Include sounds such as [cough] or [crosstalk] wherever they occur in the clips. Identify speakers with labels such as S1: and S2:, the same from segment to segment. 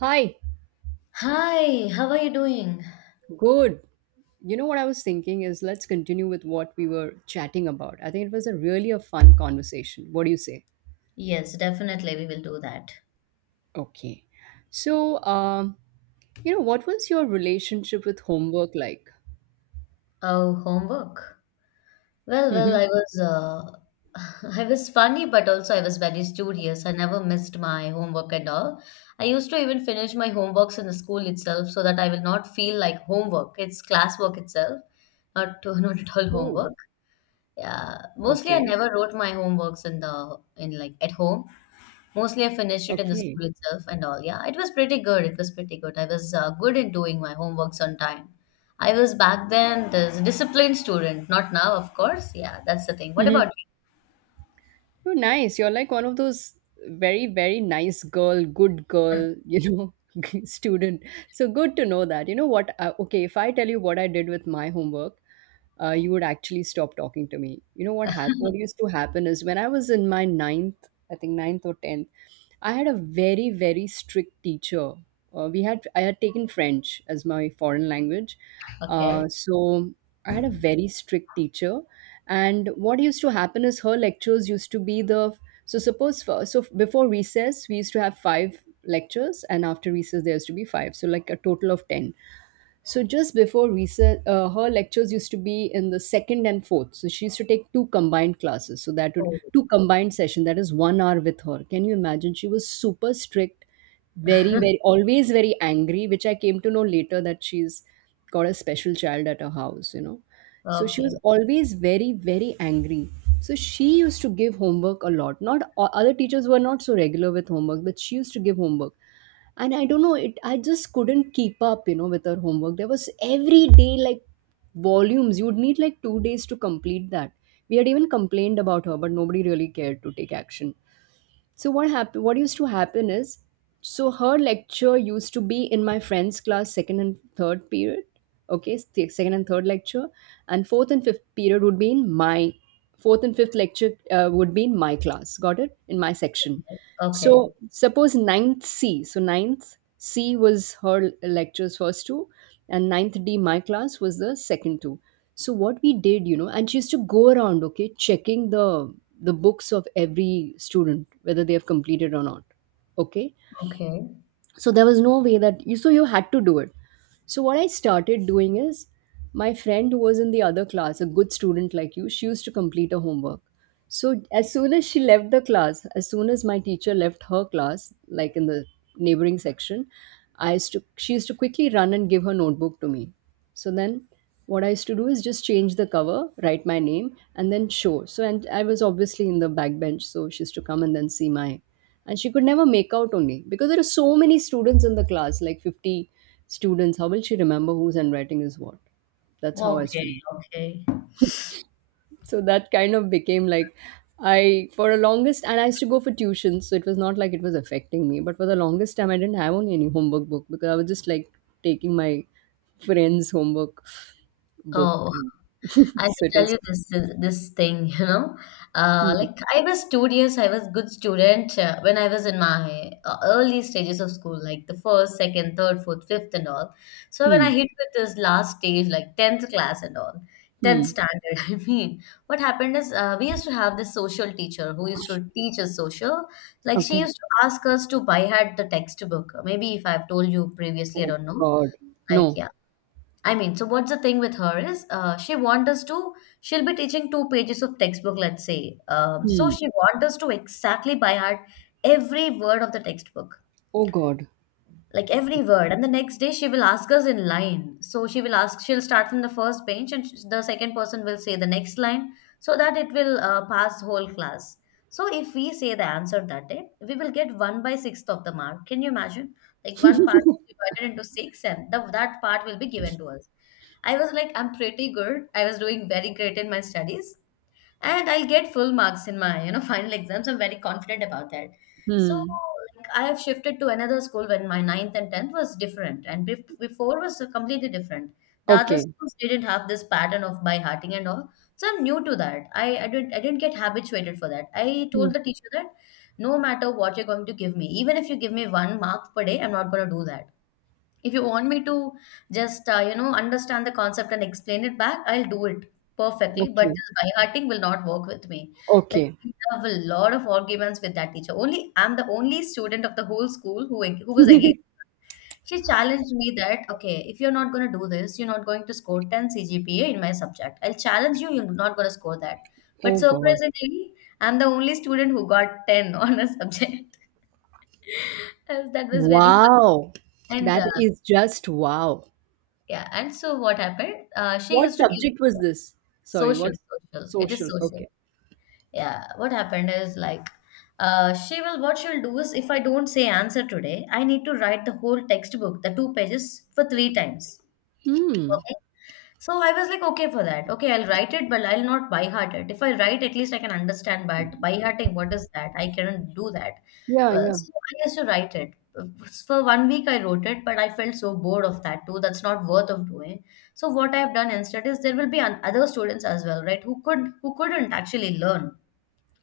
S1: Hi,
S2: Hi, how are you doing?
S1: good. You know what I was thinking is let's continue with what we were chatting about. I think it was a really a fun conversation. What do you say?
S2: Yes, definitely we will do that.
S1: Okay. So, um, you know, what was your relationship with homework like?
S2: Oh, homework. Well,
S1: hmm
S2: I was [laughs] I was funny, but also I was very studious. I never missed my homework at all. I used to even finish my homeworks in the school itself so that I will not feel like homework. It's classwork itself, not [laughs] not at all
S1: Oh,
S2: homework. Yeah, mostly I
S1: okay.
S2: never wrote my homeworks in the in like at home. Mostly, I finished it in the
S1: Okay.
S2: school itself and all. Yeah, it was pretty good. It was pretty good. I was good in doing my homeworks on time. I was back then this disciplined student. Not now, of course. Yeah, that's the thing. What about
S1: hmm
S2: you?
S1: You're nice. You're like one of those very, very nice girl, good girl, you know, [laughs] student. So good to know that. You know what? Okay, if I tell you what I did with my homework, you would actually stop talking to me. You know what happened? What used to happen is when I was in my ninth, I think ninth or tenth, I had a very very strict teacher. We had I had taken French as my foreign language,
S2: Okay.
S1: so I had a very strict teacher. And what used to happen is her lectures used to be the so suppose so before recess we used to have 5 lectures, and after recess there used to be 5, so like a total of 10. So just before recess, her lectures used to be in the second and fourth. So she used to take 2 combined classes. So that would
S2: Oh,
S1: two
S2: okay.
S1: combined session. That is 1 hour with her. Can you imagine? She was super strict, very very always very angry, which I came to know later that she's got a special child at her house. You know, so she
S2: Okay.
S1: was always very very angry. So she used to give homework a lot. Not o- Other teachers were not so regular with homework, but she used to give homework, and I don't know, it I just couldn't keep up, you know, with her homework. There was every day like volumes. You would need like 2 days to complete that. We had even complained about her, but nobody really cared to take action. So what happened? What used to happen is, so her lecture used to be in my friend's class, second and third period. Second and third lecture, and fourth and fifth period would be in my fourth and fifth lecture would be in my class. Got it? In my section.
S2: Okay.
S1: So suppose ninth C. So ninth C was her lectures first two, and ninth D my class was the second two. So what we did, you know, and she used to go around, okay, checking the books of every student whether they have completed or not. Okay, so there was no way that you so you had to do it. So what I started doing is my friend, who was in the other class, a good student like you, she used to complete her homework. So as soon as she left the class, as soon as my teacher left her class, like in the neighboring section, I used to she used to quickly run and give her notebook to me. So then what I used to do is just change the cover, write my name, and then show. So and I was obviously in the back bench, so she used to come and then see my, and she could never make out only because there are so many students in the class like 50 students. How will she remember whose handwriting is what? That's how I
S2: Okay.
S1: studied.
S2: Okay.
S1: So that kind of became like, I for the longest, and I used to go for tuitions. So it was not like it was affecting me, but for the longest time I didn't have only any homework book because I was just like taking my friend's homework book.
S2: Oh.
S1: [laughs]
S2: I
S1: So
S2: should
S1: it
S2: tell
S1: was
S2: you this thing, [laughs] you know.
S1: hmm,
S2: Like I was studious, I was good student when I was in my early stages of school, like the first, second, third, fourth, fifth, and all. So when I
S1: hmm,
S2: hit with this last stage, like tenth class and all, tenth
S1: hmm.
S2: standard, [laughs] I mean, what happened is we used to have this social teacher who used to teach us social. Like she
S1: Okay.
S2: used to ask us to buy her the textbook. Maybe if I've told you previously, I
S1: oh
S2: don't know.
S1: god No.
S2: Like yeah, I mean, so what's the thing with her is she wants us to, she'll be teaching two pages of textbook, let's say. So
S1: hmm.
S2: she wants us to exactly by heart every word of the textbook,
S1: Oh god.
S2: like every word. And the next day she will ask us in line, so she will ask she'll start from the first page and the second person will say the next line, so that it will pass whole class. So if we say the answer that day, we will get 1 by 6th of the mark. Can you imagine? Like one part is divided into six, and that part will be given to us. I was like, I'm pretty good, I was doing very great in my studies, and I'll get full marks in my, you know, [laughs] final exams. I'm very confident about that. So
S1: hmm.
S2: like I have shifted to another school when my ninth and tenth was different, and before was completely different. The other
S1: Okay.
S2: schools didn't have this pattern of by hearting and all, so I'm new to that. I didn't, I didn't get habituated for that. I
S1: Hmm.
S2: told the teacher that no matter what you're going to give me, even if you give me one mark per day, I'm not going to do that. If you want me to just, you know, understand the concept and explain it back, I'll do it perfectly. But
S1: Okay.
S2: just by hearting will not work with me. Like
S1: Okay.
S2: we have a lot of arguments with that teacher. Only I'm the only student of the whole school who was against.
S1: [laughs]
S2: She challenged me that okay, if you're not going to do this, you're not going to score 10 CGPA in my subject. I'll challenge you. You're not going to score that. But
S1: Oh God.
S2: surprisingly, I'm the only student who got 10 [laughs] on a subject. [laughs] That was very fun.
S1: Wow.
S2: And
S1: That is just wow.
S2: yeah, and so what happened? She
S1: What
S2: used to give
S1: subject was this? Sorry,
S2: social,
S1: what?
S2: social. It is
S1: Social?
S2: social.
S1: Okay.
S2: Yeah, what happened is like, what she'll do is if I don't say answer today, I need to write the whole textbook, the two pages for three times.
S1: Hmm.
S2: Okay. So I was like, okay for that. Okay, I'll write it, but I'll not by heart it. If I write, at least I can understand. But by hearting, what is that? I cannot do that.
S1: Yeah,
S2: Well,
S1: yeah.
S2: so I used to write it. For 1 week, I wrote it, but I felt so bored of that too. That's not worth of doing. So what I have done instead is there will be other students as well, right? Who couldn't actually learn,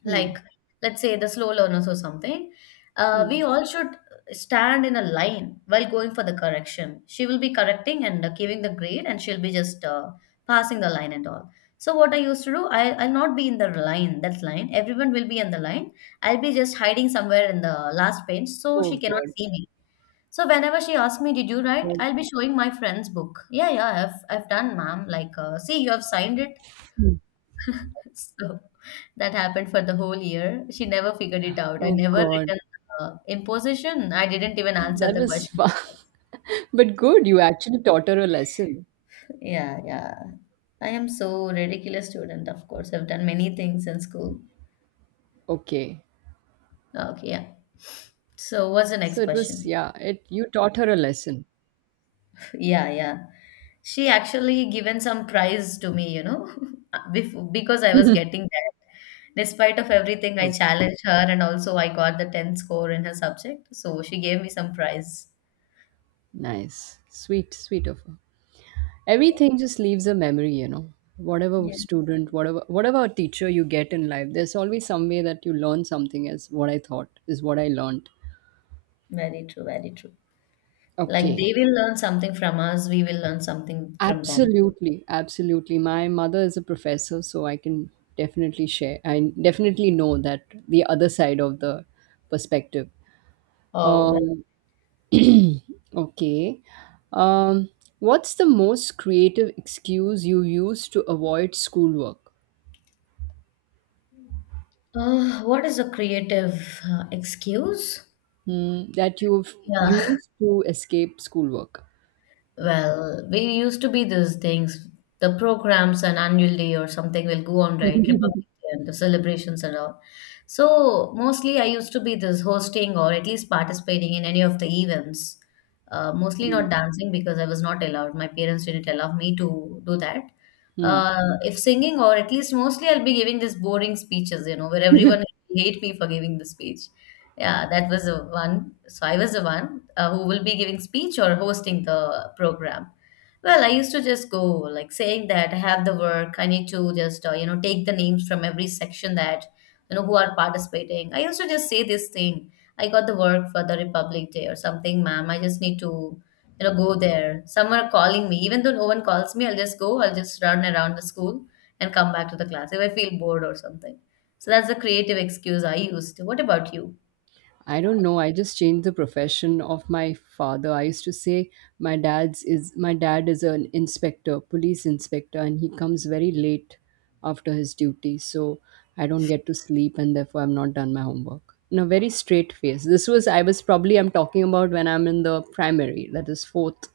S2: like
S1: Hmm.
S2: let's say the slow learners or something. Uh,
S1: Hmm.
S2: we all should stand in a line while going for the correction. She will be correcting and giving the grade, and she'll be just passing the line and all. So what I used to do, I'll not be in the line. That line Everyone will be in the line. I'll be just hiding somewhere in the last page so
S1: Oh
S2: she cannot
S1: God.
S2: see me. So whenever she asks me, did you write,
S1: That—
S2: I'll be showing my friend's book. Yeah, yeah, I've done, ma'am, like, see, you have signed it. So [laughs] that happened for the whole year. She never figured it out. I
S1: Oh
S2: never
S1: God.
S2: written imposition. I didn't even answer
S1: That
S2: the
S1: was
S2: question.
S1: fun. [laughs] But good. You actually taught her a lesson.
S2: Yeah, yeah. I am so ridiculous student, of course. I've done many things in school.
S1: Okay.
S2: Okay, yeah. So what's the
S1: So
S2: next
S1: it was,
S2: question? [laughs]
S1: yeah, it you taught her a lesson.
S2: Yeah, yeah. She actually given some prize to me, you know, [laughs] before, because I was getting that. Despite of everything, I
S1: Okay.
S2: challenged her and also I got the 10th score in her subject. So she gave me some prize.
S1: Nice. Sweet, sweet of her. Everything just leaves a memory, you know. Whatever
S2: Yes,
S1: student, whatever whatever teacher you get in life, there's always some way that you learn something. As what I thought is what I learned.
S2: very true, very true. Like
S1: Okay.
S2: they will learn something from us, we will learn something from them.
S1: Absolutely, absolutely. My mother is a professor, so I can definitely share, I definitely know that the other side of the perspective.
S2: Oh, that,
S1: um okay. um what's the most creative excuse you use to avoid schoolwork?
S2: what is a creative excuse?
S1: Hmm, that you've
S2: Yeah,
S1: used to escape schoolwork?
S2: [laughs] well, we used to be these things. The programs and annual day or something will go on, right? Republic
S1: [laughs]
S2: Day and the celebrations and all. So mostly I used to be this hosting or at least participating in any of the events. Mostly
S1: Mm,
S2: not dancing because I was not allowed. My parents didn't allow me to do that.
S1: hmm.
S2: If singing, or at least mostly, I'll be giving just boring speeches, you know, where everyone hate me for giving the speech. Yeah, that was the one. So I was the one who will be giving speech or hosting the program. Well, I used to just go like saying that I have the work. I need to just, you know, take the names from every section that, you know, who are participating. I used to just say this thing. I got the work for the Republic Day or something, ma'am. I just need to, you know, go there. Some are calling me even though no one calls me. I'll just go, I'll just run around the school and come back to the class if I feel bored or something. So that's the creative excuse I used. What about you?
S1: I don't know. I just changed the profession of my father. I used to say my dad is an inspector, police inspector, and he comes very late after his duty, so I don't get to sleep, and therefore I'm not done my homework. In a very straight face. This was I was probably, I'm talking about when I'm in the primary, that is fourth,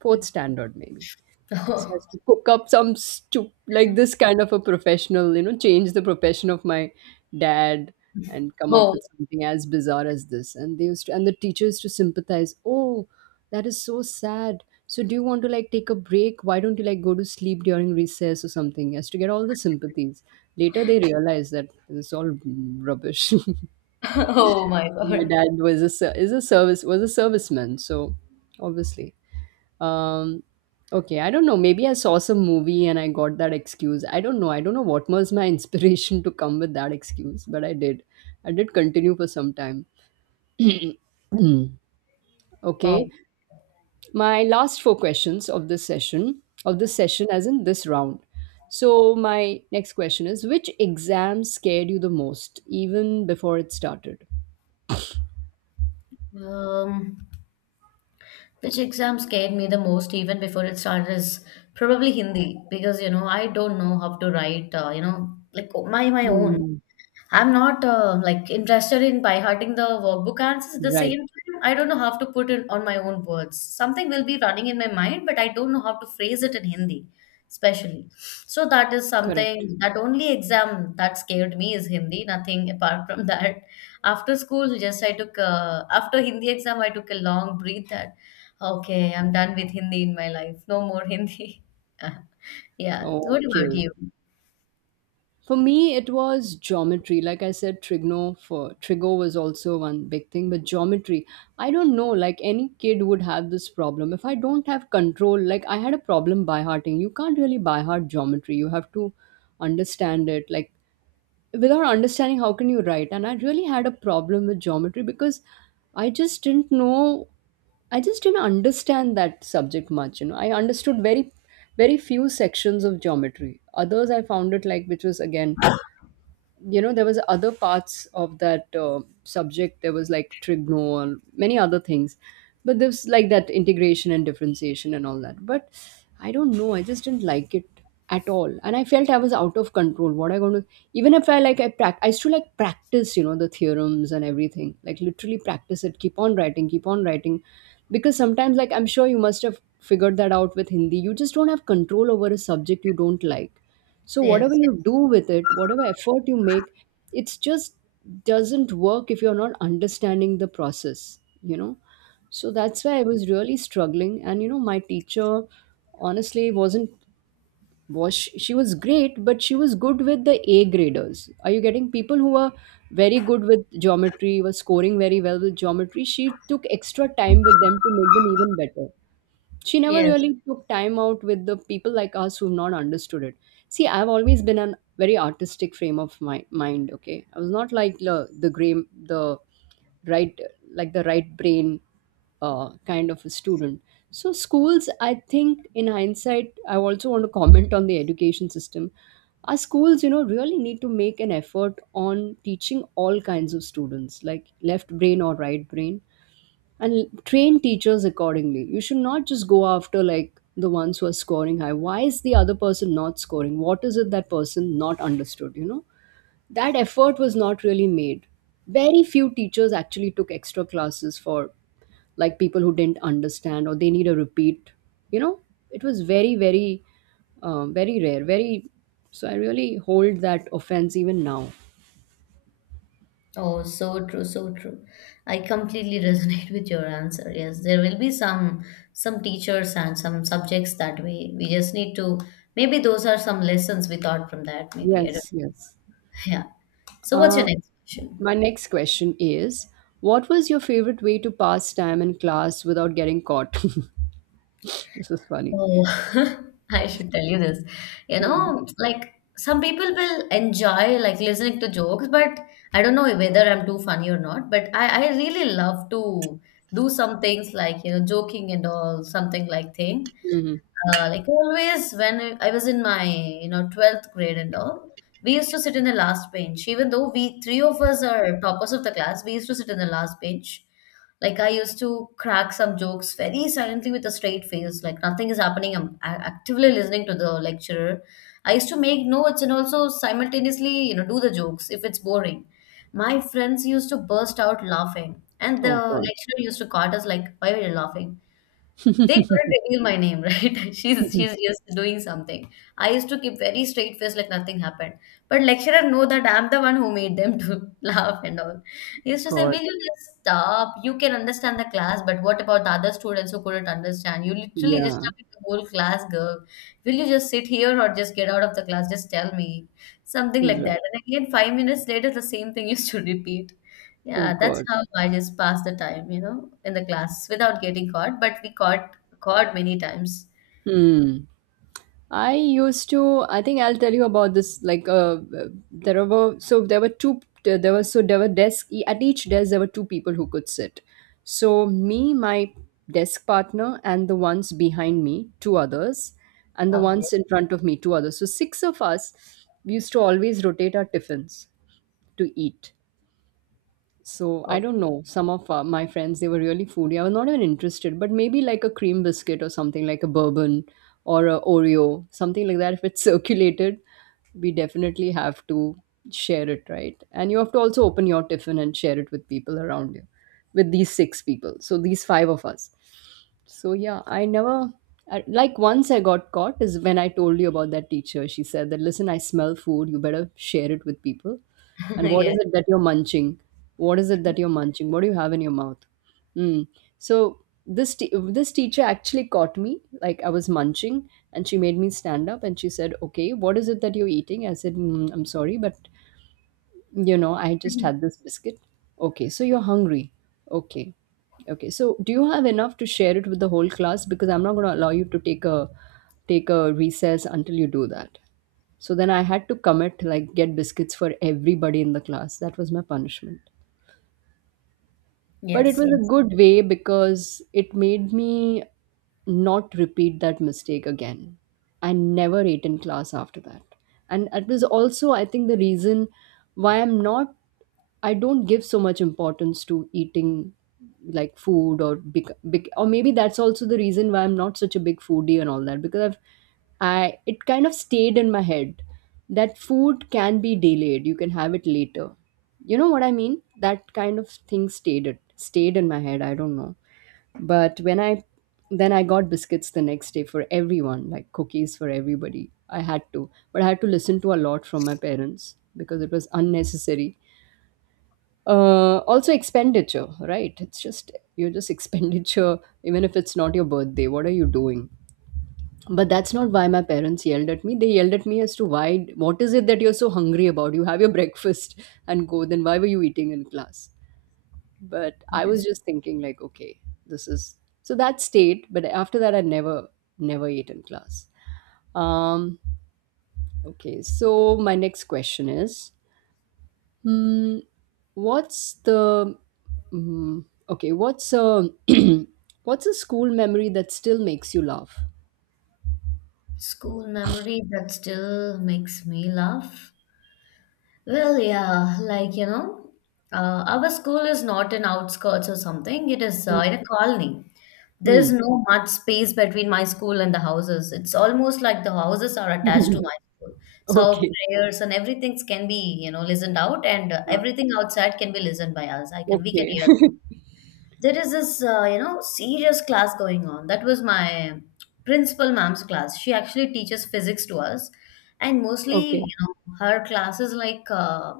S1: fourth standard maybe. Just
S2: [laughs] Oh.
S1: has to cook up some like this kind of a professional, you know, change the profession of my dad and come up
S2: Oh.
S1: with something as bizarre as this. And they used to, and the teacher used to sympathize. Oh, that is so sad. So do you want to like take a break? Why don't you like go to sleep during recess or something? As to get all the sympathies. Later they realize that it's all rubbish. [laughs] My
S2: [laughs] Oh my god.
S1: dad was a ser- is a service was a serviceman, so obviously um, okay, I don't know. Maybe I saw some movie and I got that excuse. I don't know. I don't know what was my [laughs] inspiration to come with that excuse, but I did. I did continue for some time. [clears throat] Hmm.
S2: Oh.
S1: Okay, my last four questions of this session, as in this round. So, my next question is: which exam scared you the most, even before it started?
S2: Um, which exam scared me the most even before it started is probably Hindi, because, you know, I don't know how to write, you know, like my own.
S1: Hmm.
S2: I'm not like interested in by hearting the workbook answers. At the
S1: Right,
S2: same time, I don't know how to put it on my own words. Something will be running in my mind, but I don't know how to phrase it in Hindi, especially. So that is
S1: correct.
S2: something, that only exam that scared me is Hindi. Nothing apart from [laughs] that. After school, just I took after Hindi exam, I took a long breath that okay, I'm done with Hindi in my life. No more Hindi. [laughs] Yeah. What about
S1: Okay.
S2: you?
S1: For me, it was geometry. Like I said, trigno for trigo was also one big thing, but geometry. I don't know. Like any kid would have this problem. If I don't have control, like I had a problem by hearting. You can't really by heart geometry. You have to understand it. Like without understanding, how can you write? And I really had a problem with geometry because I just didn't know I just didn't understand that subject much. You know, I understood very, very few sections of geometry. Others I found it like, which was again, you know, there was other parts of that subject. There was like trigno and many other things, but there's like that integration and differentiation and all that. But I don't know, I just didn't like it at all, and I felt I was out of control what I going to. Even if I used to like practice, you know, the theorems and everything, like literally practice it, keep on writing, keep on writing. Because sometimes, like I'm sure you must have figured that out with Hindi, you just don't have control over a subject you don't like. So whatever
S2: Yes.
S1: you do with it, whatever effort you make, it's just doesn't work if you're not understanding the process, you know. So that's why I was really struggling. And you know, my teacher honestly wasn't was she was great, but she was good with the A graders. Are you getting people who were very good with geometry, were scoring very well with geometry? She took extra time with them to make them even better. She never
S2: Yes.
S1: really took time out with the people like us who've not understood it. See, I've always been a very artistic frame of my mind. Okay, I was not like the gray, the right, like the right brain kind of a student. So schools, I think in hindsight, I also want to comment on the education system. Our schools, you know, really need to make an effort on teaching all kinds of students, like left brain or right brain, and train teachers accordingly. You should not just go after like the ones who are scoring high. Why is the other person not scoring? What is it that person not understood? You know, that effort was not really made. Very few teachers actually took extra classes for like people who didn't understand or they need a repeat. You know, it was very, very, very rare. Very, so I really hold that offense even now.
S2: Oh, so true, so true. I completely [laughs] resonate with your answer. Yes, there will be some teachers and some subjects that we just need to, maybe those are some lessons we thought from that. Maybe I don't.
S1: Yes, yes.
S2: [laughs] Yeah. So what's your
S1: Uh,
S2: next question?
S1: my next question is: what was your favorite way to pass time in class without getting caught? [laughs] This is funny.
S2: Oh, [laughs] I should tell you this. You
S1: Mm-hmm.
S2: know, like some people will enjoy like listening to jokes, but I don't know whether I'm too funny or not. But I really love to do some things like, you know, joking and all, something like thing. Like always, when I was in my, you know, 12th grade and all, we used to sit in the last bench. Even though we three of us are toppers of the class, we used to sit in the last bench. Like I used to crack some jokes very silently with a straight face, like nothing is happening. I'm actively listening to the lecturer. I used to make notes and also simultaneously, you know, do the jokes if it's boring. My friends used to burst out laughing, and the
S1: Oh, God.
S2: lecturer used to caught us like, "Why were you laughing?" They couldn't reveal my name, right? [laughs] She's
S1: [laughs]
S2: she's just doing something. I used to keep very straight face like nothing happened. But lecturer know that I'm the one who made them to [laughs] laugh and all. He used to say,
S1: God.
S2: will you just stop? You can understand the class, but what about the other students who couldn't understand? You literally
S1: Yeah.
S2: disturbing the whole class, girl. Will you just sit here or just get out of the class? Just tell me. Something
S1: That's
S2: like
S1: right.
S2: that. And again, 5 minutes later, the same thing [laughs] used to repeat.
S1: Oh,
S2: Yeah, that's
S1: God.
S2: how I just pass the time, you know, in the class without getting caught. But we caught God, many times.
S1: Hmm. I used to. I think I'll tell you about this. Like, there were so there were two. There was so there were desk at each desk. There were two people who could sit. So me, my desk partner, and the ones behind me, two others, and the
S2: Okay.
S1: ones in front of me, two others. So six of us we used to always rotate our tiffins to eat. So I don't know. Some of my friends, they were really foodie. I was not even interested, but maybe like a cream biscuit or something, like a bourbon or a Oreo, something like that. If it's [laughs] circulated, we definitely have to share it, right? And you have to also open your tiffin and share it with people around you, with these six people. So these five of us. So yeah, I never I, like, once I got caught is when I told you about that teacher. She said that, listen, I smell food. You better share it with people. And what is
S2: Okay.
S1: it that you're munching? What do you have in your mouth? Mm. So this teacher actually caught me, like, I was munching and she made me stand up and she said, okay, what is it that you're eating? I said, I'm sorry, but you know, I just had
S2: [laughs]
S1: this biscuit. Okay, so you're hungry. Okay. Okay, so do you have enough to share it with the whole class, because I'm not going to allow you to take a recess until you do that. So then I had to commit, like, get biscuits for everybody in the class. That was my punishment. But it
S2: Yes. Yes,
S1: was a
S2: yes,
S1: good way because it made me not repeat that mistake again. I never ate in class after that. And it was also, I think, the reason why I don't give so much importance to eating, like food, or big, big, or maybe that's also the reason why I'm not such a big foodie and all that, because it kind of stayed in my head that food can be delayed. You can have it later, you know what I mean? That kind of thing stayed, it stayed in my head, I don't know. But when I got biscuits the next day for everyone, like cookies for everybody. I had to, but I had to listen to a lot from my parents because it was unnecessary, also expenditure. Right, it's just, you're just [laughs] expenditure, even if it's not your birthday. What are you doing? But that's not why my parents yelled at me. They yelled at me as to why, what is it that you're so hungry about, you have your breakfast and go, then why were you eating in class? But I was
S2: yes.
S1: just thinking, like, okay, this is, so that stayed. But after that I never ate in class. um okay, so my next question is, hmm, what's the, hmm, okay, what's a [clears throat] what's a school memory that still makes you laugh?
S2: School memory that still makes me laugh. Well, yeah, like, you know, our school is not in outskirts or something. It is in a colony. There is
S1: Hmm.
S2: no much space between my school and the houses. It's almost like the houses are attached to my
S1: [laughs]
S2: school. So our
S1: Okay.
S2: prayers and everything can be, you know, listened out, and
S1: Uh,
S2: everything outside can be listened by us. I can, we can
S1: okay.
S2: hear. There is this you know, serious class going on. That was my principal ma'am's class. She actually teaches physics to us, and
S1: [laughs]
S2: mostly,
S1: Okay.
S2: you know, her classes like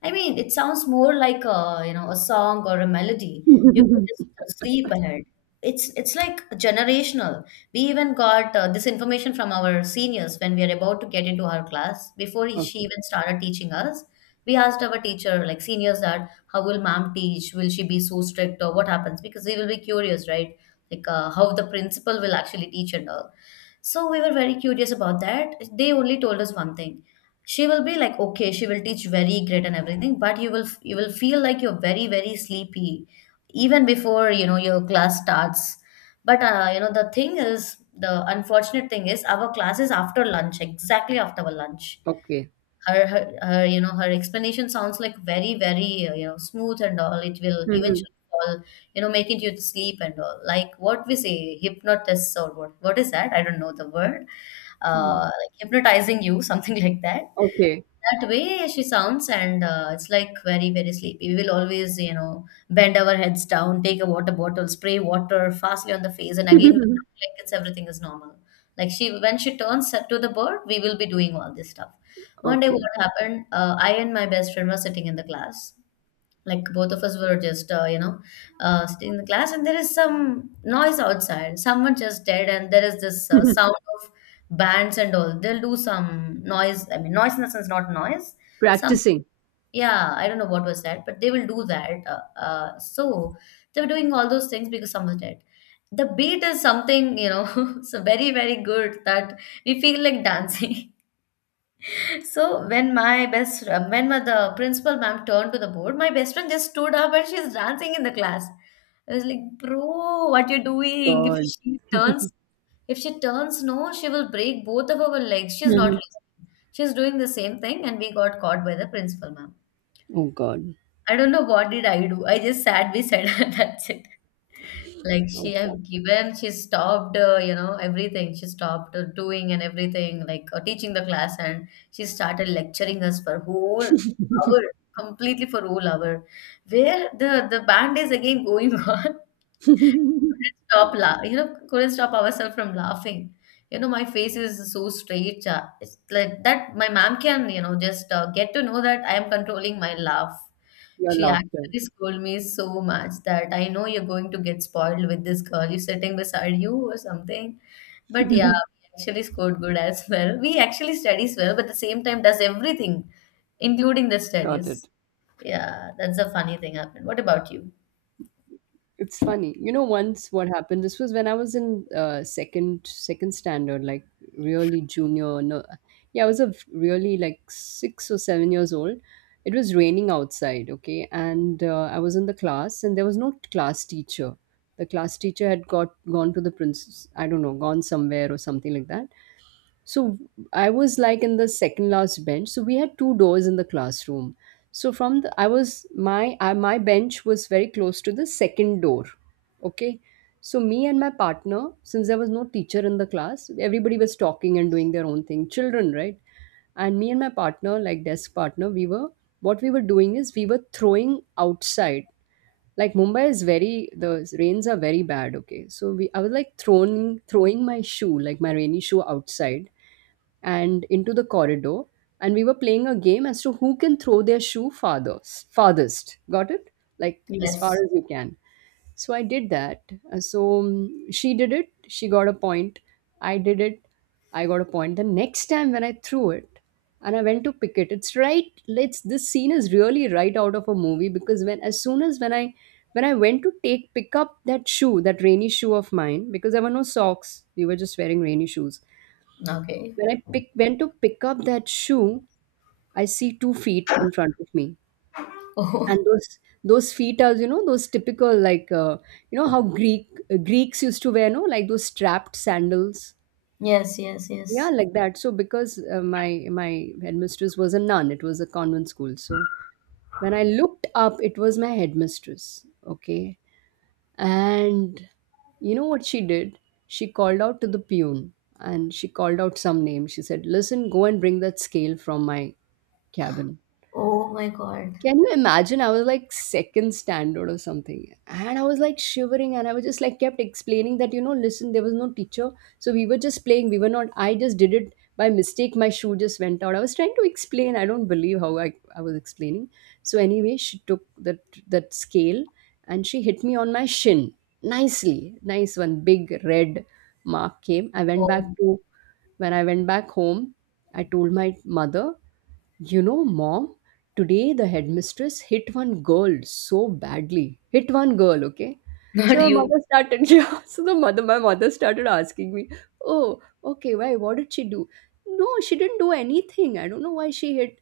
S2: I mean, it sounds more like a, you know, a song or a melody. You can just
S1: [laughs]
S2: sleep ahead. It's like generational. We even got this information from our seniors when we are about to get into our class. Before she
S1: Okay,
S2: even started teaching us, we asked our teacher, like seniors, that how will ma'am teach? Will she be so strict or what happens? Because we will be curious, right? Like how the principal will actually teach and all. So we were very curious about that. They only told us one thing: she will be like, okay, she will teach very great and everything, but you will feel like you're very, very sleepy even before, you know, your class starts. But you know, the thing is, the unfortunate thing is, our class is after lunch, exactly after our lunch.
S1: okay.
S2: Her you know, her explanation sounds like very, very you know, smooth and all. It will
S1: Mhm.
S2: eventually all, you know, making you to sleep and all, like what we say, hypnotist or what is that? I don't know the word.
S1: Mhm.
S2: Like hypnotizing you, [laughs] something like that.
S1: Okay.
S2: That way she sounds, and it's like very, very sleepy. We will always, you know, bend our heads down, take a water bottle, spray water fastly on the face, and again,
S1: [laughs]
S2: like, it's, everything is normal. Like, she when she turns to the bird, we will be doing all this stuff. One day, what
S1: Okay.
S2: happened? I and my best friend were sitting in the class. Like both of us were just, you know, sitting in the class, and there is some noise outside. Someone just dead, and there is this sound
S1: [laughs]
S2: of bands and all. They'll do some noise. I mean, noise in the sense, not noise. Some,
S1: Practicing.
S2: yeah, I don't know what was that, but they will do that. So they were doing all those things because someone's dead. The beat is something, you know, [laughs] so very, very good that we feel like dancing. [laughs] So when my best the principal ma'am turned to the board, my best friend just stood up and she's dancing in the class. I was like, bro, what you doing?
S1: God.
S2: If she turns no, she will break both of our legs. She's not
S1: Mhm.
S2: listening. She's doing the same thing, and we got caught by the principal ma'am.
S1: Oh, God.
S2: I don't know what did I do. I just sat beside her. [laughs] That's it. Like she
S1: Oh,
S2: have
S1: God.
S2: given, she stopped, you know, everything. She stopped doing and everything, like teaching the class, and she started lecturing us for whole hour, completely for whole hour, where the band is again going [laughs] on.
S1: [laughs]
S2: Couldn't stop you know, couldn't stop ourselves from laughing. You know, my face is so straight. It's like that. My mom can, you know, just get to know that I am controlling my laugh.
S1: Your
S2: She
S1: laughter.
S2: actually scolded me so much that, I know you're going to get spoiled with this girl. You're sitting beside you or something. But yeah,
S1: [laughs]
S2: we actually scored good as [laughs] well. We actually studies well, but at the same time does everything, including the
S1: Got
S2: studies.
S1: it.
S2: Yeah, that's a funny thing happened. What about you?
S1: It's funny. You know, once what happened, this was when I was in second standard, like really junior. No, yeah, I was a really, like, 6 or 7 years old. It was raining outside, okay, and I was in the class, and there was no class teacher. The class teacher had got gone to the prince, I don't know, gone somewhere or something like that. So I was, like, in the second last bench. So we had two doors in the classroom. So from the, I was my I, my bench was very close to the second door. Okay. So me and my partner, since there was no teacher in the class, everybody was talking and doing their own thing. Children, right? And me and my partner, like desk partner, we were, what we were doing is we were throwing outside. Like, Mumbai is very, the rains are very bad. Okay. So we I was, like, throwing my shoe, like my rainy shoe, outside and into the corridor, and we were playing a game as to who can throw their shoe farthest. Got it? Like, as far
S2: Yes.
S1: as you can. So I did that. She did it, she got a point. I did it, I got a point. The next time when I threw it and I went to pick it, it's right let's this scene is really right out of a movie, because when, as soon as when I went to take pick up that shoe, that rainy shoe of mine, because there were no socks, we were just wearing rainy shoes,
S2: Okay.
S1: when I pick went to pick up that shoe, I see two feet in front of me, and
S2: Oh,
S1: those feet are, you know, those typical, like, you know how Greek, Greeks used to wear, no, like those strapped sandals.
S2: [laughs] yes, yes,
S1: Yeah,
S2: yes.
S1: like that. So because my headmistress was a nun, it was a convent school. So when I looked up, it was my headmistress. Okay, and you know what she did? She called out to the peon, and she called out some name. She said, "Listen, go and bring that scale from my cabin."
S2: Oh my God.
S1: Can you imagine? I was, like, second standard or something. And I was, like, shivering and I was just, like, kept explaining that, you know, listen, there was no teacher. So we were just playing. We were not, I just did it by mistake. My shoe just went out. I was trying to explain. I don't believe how I was explaining. So anyway, she took that, that scale and she hit me on my shin nicely. Nice one. Big red mark came. I went
S2: Oh,
S1: back to, when I went back home, I told my mother, you know, mom, today the headmistress hit one girl so badly. Hit one girl, okay?
S2: [laughs] not
S1: So my
S2: you.
S1: mother started, [laughs] yeah, so my mother started asking me, oh, okay, why? What did she do? No, she didn't do anything. I don't know why she hit.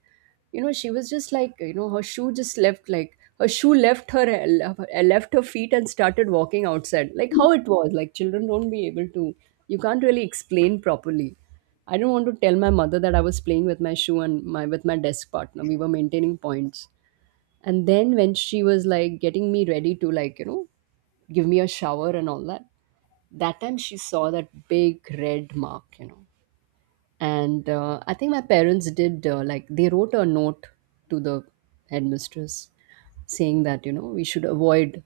S1: You know, she was just, like, you know, her shoe just left, like, her shoe left her feet and started walking outside. Like, how it was, like, children don't be able to, you can't really explain properly. I didn't want to tell my mother that I was playing with my shoe and my with my desk partner. We were maintaining points. And then when she was, like, getting me ready to, like, you know, give me a shower and all that, that time she saw that big red mark, you know. And I think my parents did, like, they wrote a note to the headmistress saying that, you know, we should avoid,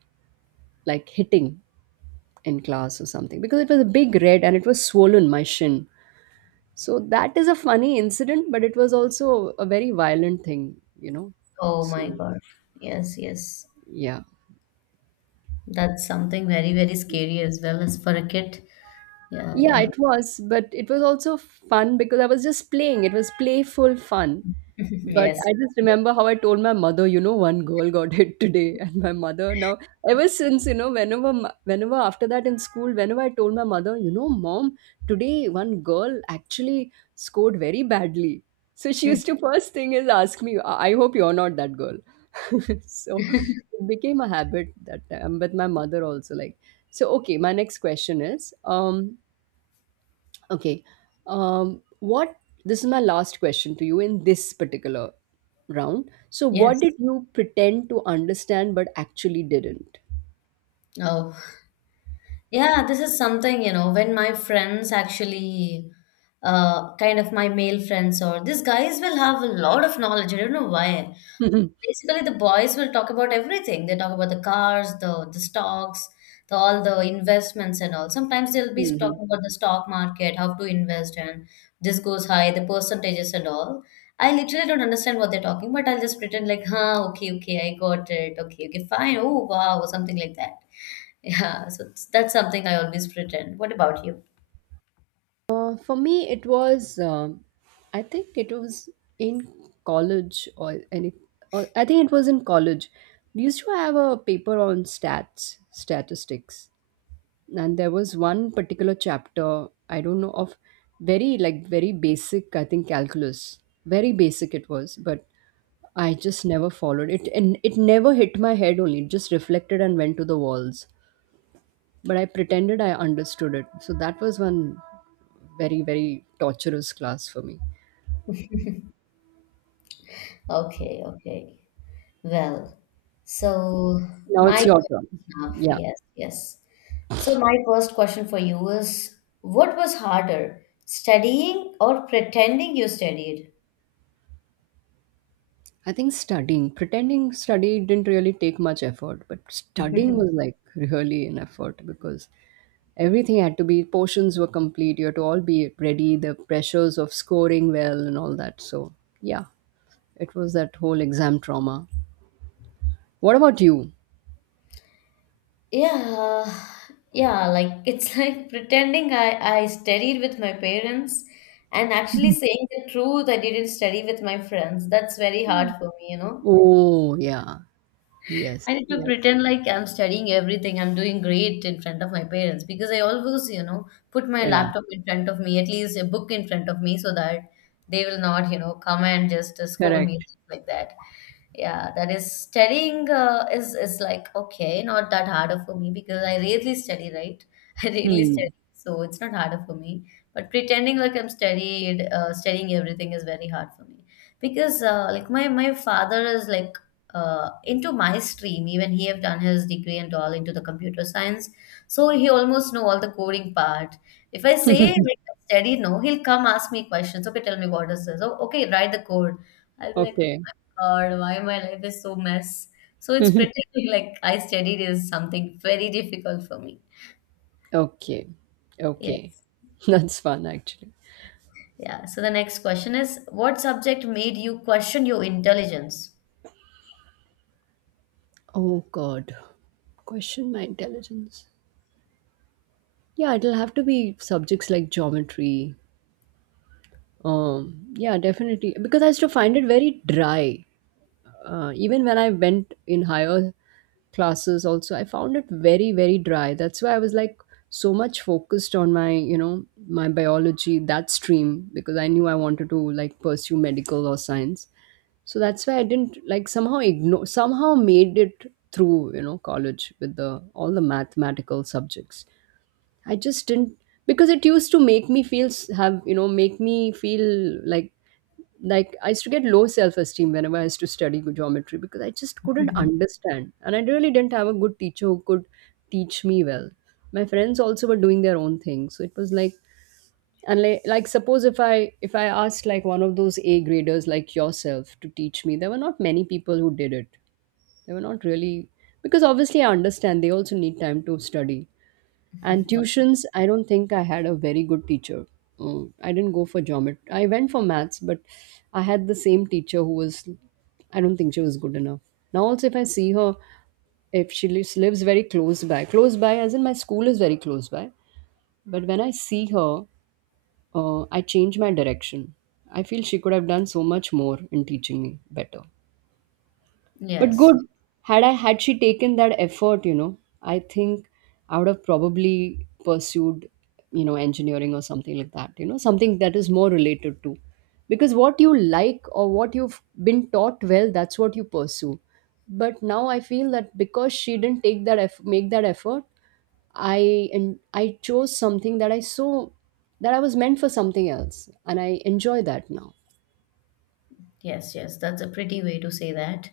S1: like, hitting in class or something, because it was a big red and it was swollen, my shin. So that is a funny incident, but it was also a very violent thing, you know.
S2: Oh
S1: So
S2: my God. Yes, yes.
S1: yeah.
S2: That's something very, very scary as well as for a kid. Yeah,
S1: Yeah,
S2: yeah.
S1: it was, but it was also fun because I was just playing. It was playful fun.
S2: [laughs]
S1: But
S2: Yes.
S1: I just remember how I told my mother, you know, one girl got hit today, [laughs] and my mother now, ever since, you know, whenever after that in school, whenever I told my mother, you know, mom, today one girl actually scored very badly. So she used
S2: Mhm.
S1: to, first thing is ask me, I hope you're not that girl. [laughs] So it became a habit that time with my mother also, like, so okay, my next question is, okay. What, this is my last question to you in this particular round. So, what did
S2: Yes.
S1: you pretend to understand but actually didn't?
S2: Oh, yeah, this is something, you know, when my friends actually, kind of my male friends or these guys will have a lot of knowledge. I don't know why.
S1: Mhm.
S2: Basically, the boys will talk about everything. They talk about the cars, the stocks, the, all the investments and all. Sometimes they'll be
S1: Mhm.
S2: talking about the stock market, how to invest, and this goes high, the percentages and all. I literally don't understand what they're talking, but I'll just pretend like, huh, okay, okay, I got it. Okay, okay, fine. Oh, wow, or something like that. [laughs] Yeah, so that's something I always pretend. What about you?
S1: For me, it was, I think it was in college or any, or I think it was in college. We used to have a paper on stats, statistics. And there was one particular chapter, I don't know, of very very basic, I think, calculus. Very basic it was, but I just never followed it, and it never hit my head only. It just reflected and went to the walls. But I pretended I understood it. So that was one very very torturous class for me.
S2: Okay, okay. Well, so
S1: Now it's
S2: my
S1: your turn.
S2: enough.
S1: Yeah,
S2: Yes, yes. So, my first question for you is, what was harder, studying or pretending you studied?
S1: I think studying. Pretending study didn't really take much effort, but studying was
S2: [laughs]
S1: like really an effort because everything had to be, portions were complete, you had to all be ready, the pressures of scoring well and all that. So yeah, it was that whole exam trauma. What about you?
S2: Yeah, yeah, like it's [laughs] like pretending I studied with my parents and actually saying the truth I didn't study with my friends. That's very hard for me, you know.
S1: Oh yeah. Yes,
S2: I need to
S1: yes.
S2: pretend like I'm studying everything. I'm doing great in front of my parents because I always, you know, put my
S1: Yeah.
S2: laptop in front of me, at least a book in front of me, so that they will not, you know, come and just scold me
S1: Correct.
S2: like that. Yeah, that is studying is like okay, not that harder for me because I rarely study, right? [laughs] I rarely study,
S1: hmm
S2: so it's not harder for me. But pretending like I'm studying everything is very hard for me because like my father is like into my stream. Even he have done his degree and all into the computer science, so he almost know all the coding part. If I say like I study, no, he'll come ask me questions. Okay, tell me what is this? Oh, okay, write the code. I'll be like, oh
S1: okay.
S2: my god, why my life is so mess. So it's
S1: [laughs]
S2: pretending like I studied is something very difficult for me.
S1: Okay, okay.
S2: Yes.
S1: [laughs] That's fun actually.
S2: Yeah. So the next question is, what subject made you question your intelligence?
S1: Oh god. Question my intelligence. Yeah, it'll have to be subjects like geometry. Yeah, definitely, because I used to find it very dry. Even when I went in higher classes also, I found it very very dry. That's why I was like so much focused on my, you know, my biology, that stream, because I knew I wanted to like pursue medical or science. So that's why I didn't like, somehow ignore, somehow made it through, you know, college with the all the mathematical subjects. I just didn't, because it used to make me feel have, you know, make me feel like I used to get low self esteem whenever I used to study geometry, because I just couldn't understand. And I really didn't have a good teacher who could teach me well. My friends also were doing their own thing. So it was like, like suppose if I asked like one of those A graders like yourself to teach me, there were not many people who did it. They were not really, because obviously I understand they also need time to study. And
S2: [laughs]
S1: tuitions, I don't think I had a very good teacher. Mm, I didn't go for geometry. I went for maths, but I had the same teacher who was, I don't think she was good enough. Now, also, if I see her, if she lives very close by, close by, as in my school is very close by, but when I see her, I change my direction. I feel she could have done so much more in teaching me better. But
S2: Yes.
S1: good, had she taken that effort, you know, I think I would have probably pursued, you know, engineering or something like that, you know, something that is more related to. Because what you like or what you've been taught well, that's what you pursue. But now I feel that because she didn't take that make that effort, I and I chose something that I saw, that I was meant for something else, and I enjoy that now.
S2: Yes, yes, that's a pretty way to say that.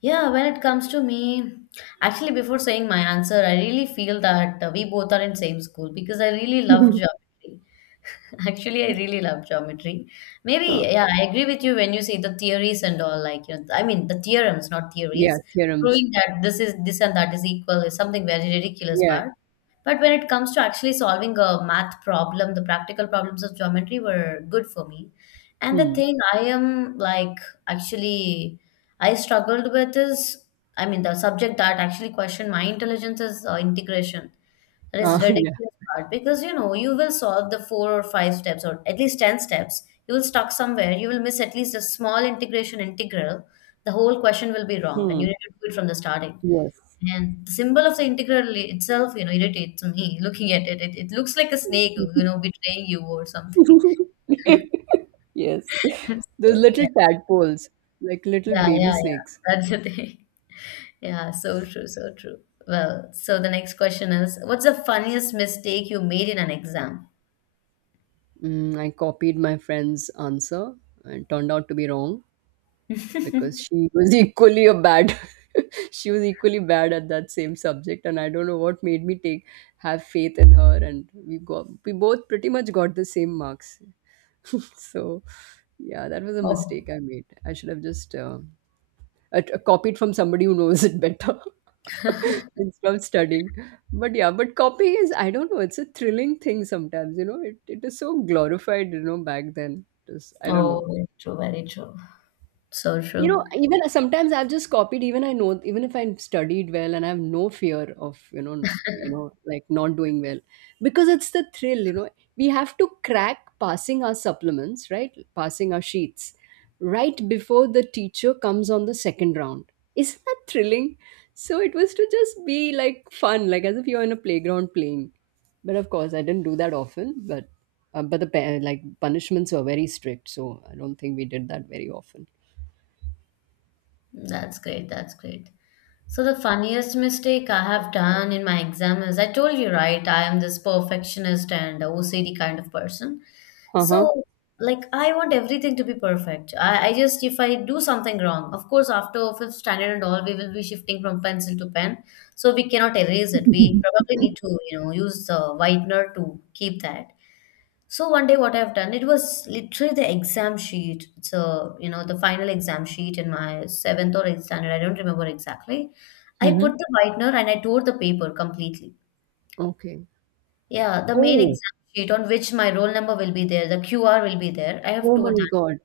S2: Yeah, when it comes to me, actually, before saying my answer, I really feel that we both are in same school because I really loved geography. [laughs] Actually, I really love geometry. Maybe,
S1: Uh,
S2: yeah, I agree with you when you say the theories and all, like, you know, I mean, the theorems, not
S1: yeah,
S2: theories,
S1: theorems.
S2: proving that this is this and that is equal is something very ridiculous
S1: Yeah.
S2: part. But when it comes to actually solving a math problem, the practical problems of geometry were good for me. And the
S1: Hmm.
S2: thing I am like actually I struggled with is, I mean, the subject that actually questioned my intelligence is integration. That is
S1: [laughs] Yeah.
S2: ridiculous part because you know you will solve the four or five steps or at least ten steps. You will stuck somewhere. You will miss at least a small integration integral. The whole question will be wrong,
S1: Hmm.
S2: and you need to do it from the starting.
S1: Yes.
S2: And the symbol of the integral itself, you know, irritates me. [laughs] Looking at it, it looks like a snake, you know, betraying you or something.
S1: [laughs] Yes.
S2: [laughs]
S1: Those
S2: So
S1: little
S2: yeah,
S1: tadpoles, like little
S2: yeah,
S1: baby
S2: yeah, yeah.
S1: snakes.
S2: That's the thing. [laughs] Yeah, so true, so true. Well, so the next question is, what's the funniest mistake you made in an exam?
S1: Mm, I copied my friend's answer and turned out to be wrong because she was [laughs] equally a bad. [laughs] She was equally bad at that same subject, and I don't know what made me take, have faith in her, and we both pretty much got the same marks. [laughs] So, yeah, that was a
S2: Oh.
S1: mistake I made. I should have just copy it from somebody who knows it better [laughs] instead of studying. But yeah, but copying is, I don't know, it's a thrilling thing sometimes, you know, it is so glorified, you know, back then. Just, I don't
S2: Oh,
S1: know.
S2: very true, very true. So
S1: You
S2: true.
S1: know, even sometimes I've just copied. Even I know, even if I studied well and I have no fear of, you know, like not doing well, because it's the thrill. You know, we have to crack passing our supplements, right? Passing our sheets, right before the teacher comes on the second round. Isn't that thrilling? So it was to just be like fun, like as if you're in a playground playing. But of course, I didn't do that often. But the like punishments were very strict, so I don't think we did that very often.
S2: That's great. That's great. So the funniest mistake I have done in my exam is, I told you, right? I am this perfectionist and OCD kind of person.
S1: Uh huh.
S2: So like I want everything to be perfect. I just if I do something wrong, of course after fifth standard and all, we will be shifting from pencil to pen. So we cannot erase it. We probably need to, you know, use the whitener to keep that. So one day what I've done, it was literally the exam sheet. So, you know, the final exam sheet in my seventh or eighth standard, I don't remember exactly. I put
S1: Mhm.
S2: the whitener and I tore the paper completely.
S1: Okay.
S2: Yeah, the main
S1: Oh,
S2: exam sheet on which my roll number will be there, the QR will be there. I have
S1: oh my
S2: told that.
S1: God,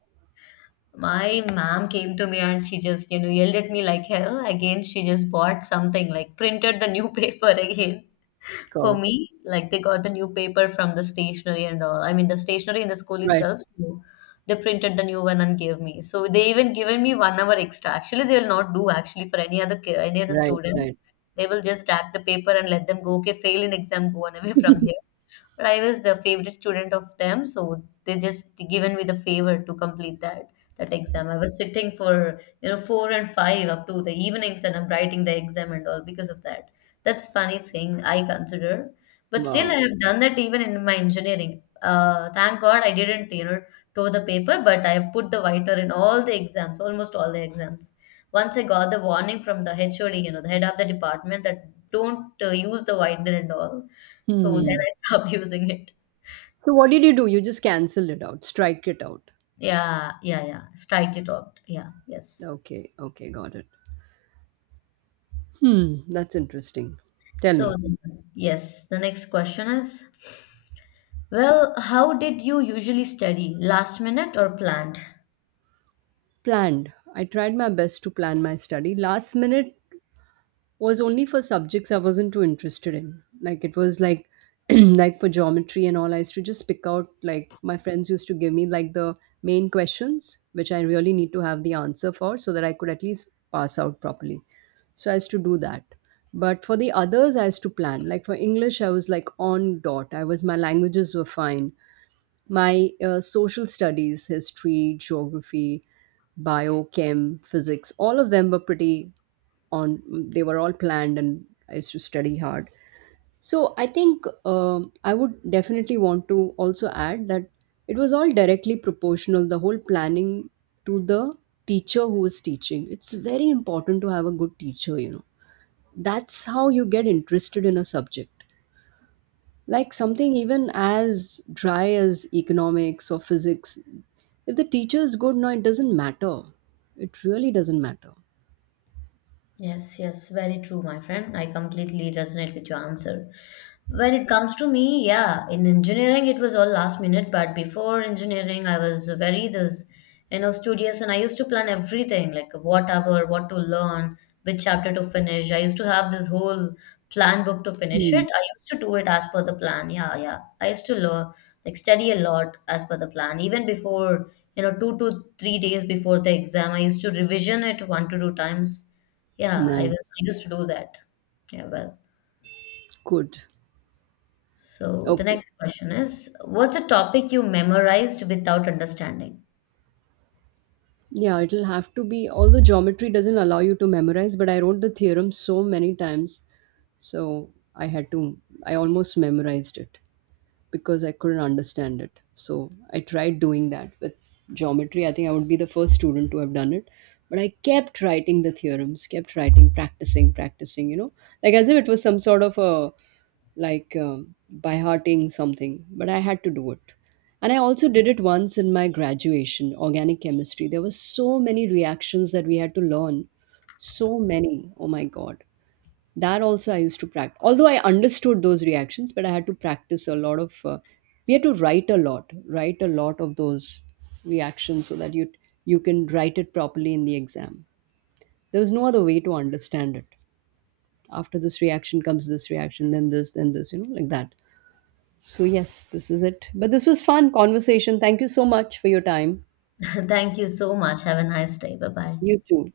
S2: My ma'am came to me and she just, you know, yelled at me like hell. Again, she just bought something, like printed the new [laughs] paper again. For
S1: God.
S2: me, like they got the new paper from the stationery and all. I mean, the stationery in the school
S1: Right,
S2: itself. So they printed the new one and gave me. So they even given me 1 hour extra. Actually, they will not do actually for any other any other
S1: right,
S2: students.
S1: right.
S2: They will just rack the paper and let them go. Okay, fail in exam, go on away from here. But I was the favorite student of them, so they just given me the favor to complete that that exam. I was sitting for you know four and five up to the evenings, and I'm writing the exam and all because of that. That's funny thing I consider, but still
S1: Wow.
S2: I have done that even in my engineering. Thank God I didn't you know tore the paper, but I have put the whiter in all the exams, almost all the exams. Once I got the warning from the HOD, you know, the head of the department, that don't use the whitener and all. So then
S1: Hmm.
S2: I stopped [laughs] using it.
S1: So what did you do? You just cancelled it out, strike it out.
S2: Yeah, yeah, yeah. Strike it out. Yeah, yes.
S1: Okay, okay, got it. Hmm, that's interesting. Tell
S2: So,
S1: me.
S2: yes, the next question is, well, how did you usually study? Last minute or planned?
S1: Planned. I tried my best to plan my study. Last minute was only for subjects I wasn't too interested in. Like it was like, [clears throat] like for geometry and all, I used to just pick out, like my friends used to give me like the main questions which I really need to have the answer for, so that I could at least pass out properly. So I used to do that. But for the others, I used to plan. Like for English, I was like on dot. I was, my languages were fine, my social studies, history, geography, biochem, physics, all of them were pretty on, they were all planned and I used to study hard. So I think I would definitely want to also add that it was all directly proportional, the whole planning to the teacher who was teaching. It's very important to have a good teacher, you know. That's how you get interested in a subject, like something even as dry as economics or physics. If the teacher is good, no, it doesn't matter. It really doesn't matter.
S2: Yes, yes, very true, my friend. I completely resonate with your answer. When it comes to me, yeah, in engineering it was all last minute, but before engineering I was very this, you know, studious and I used to plan everything, like what hour, what to learn, which chapter to finish. I used to have this whole plan book to finish
S1: Hmm.
S2: it. I used to do it as per the plan. Yeah, yeah. I used to learn, like study a lot as per the plan. Even before, you know, 2 to 3 days before the exam, I used to revision it one to two times. Yeah, I
S1: Nice.
S2: was, I used to do that. Yeah, well.
S1: Good.
S2: So the
S1: Okay,
S2: next question is, what's a topic you memorized without understanding?
S1: yeah, it'll have to be, although geometry doesn't allow you to memorize, but I wrote the theorem so many times. So I had to, I almost memorized it, because I couldn't understand it. So I tried doing that with geometry. I think I would be the first student to have done it. But I kept writing the theorems, kept writing, practicing, practicing, you know, like as if it was some sort of a like by hearting something. But I had to do it. And I also did it once in my graduation, organic chemistry. There were so many reactions that we had to learn. So many. Oh my God, that also I used to practice. Although I understood those reactions, but I had to practice a lot of we had to write a lot, write a lot of those reactions, so that you can write it properly in the exam. There was no other way to understand it. After this reaction comes this reaction, then this, then this, you know, like that. So yes, this is it, but this was fun conversation. Thank you so much for your time.
S2: [laughs] Thank you so much. Have a nice day. Bye bye.
S1: You too.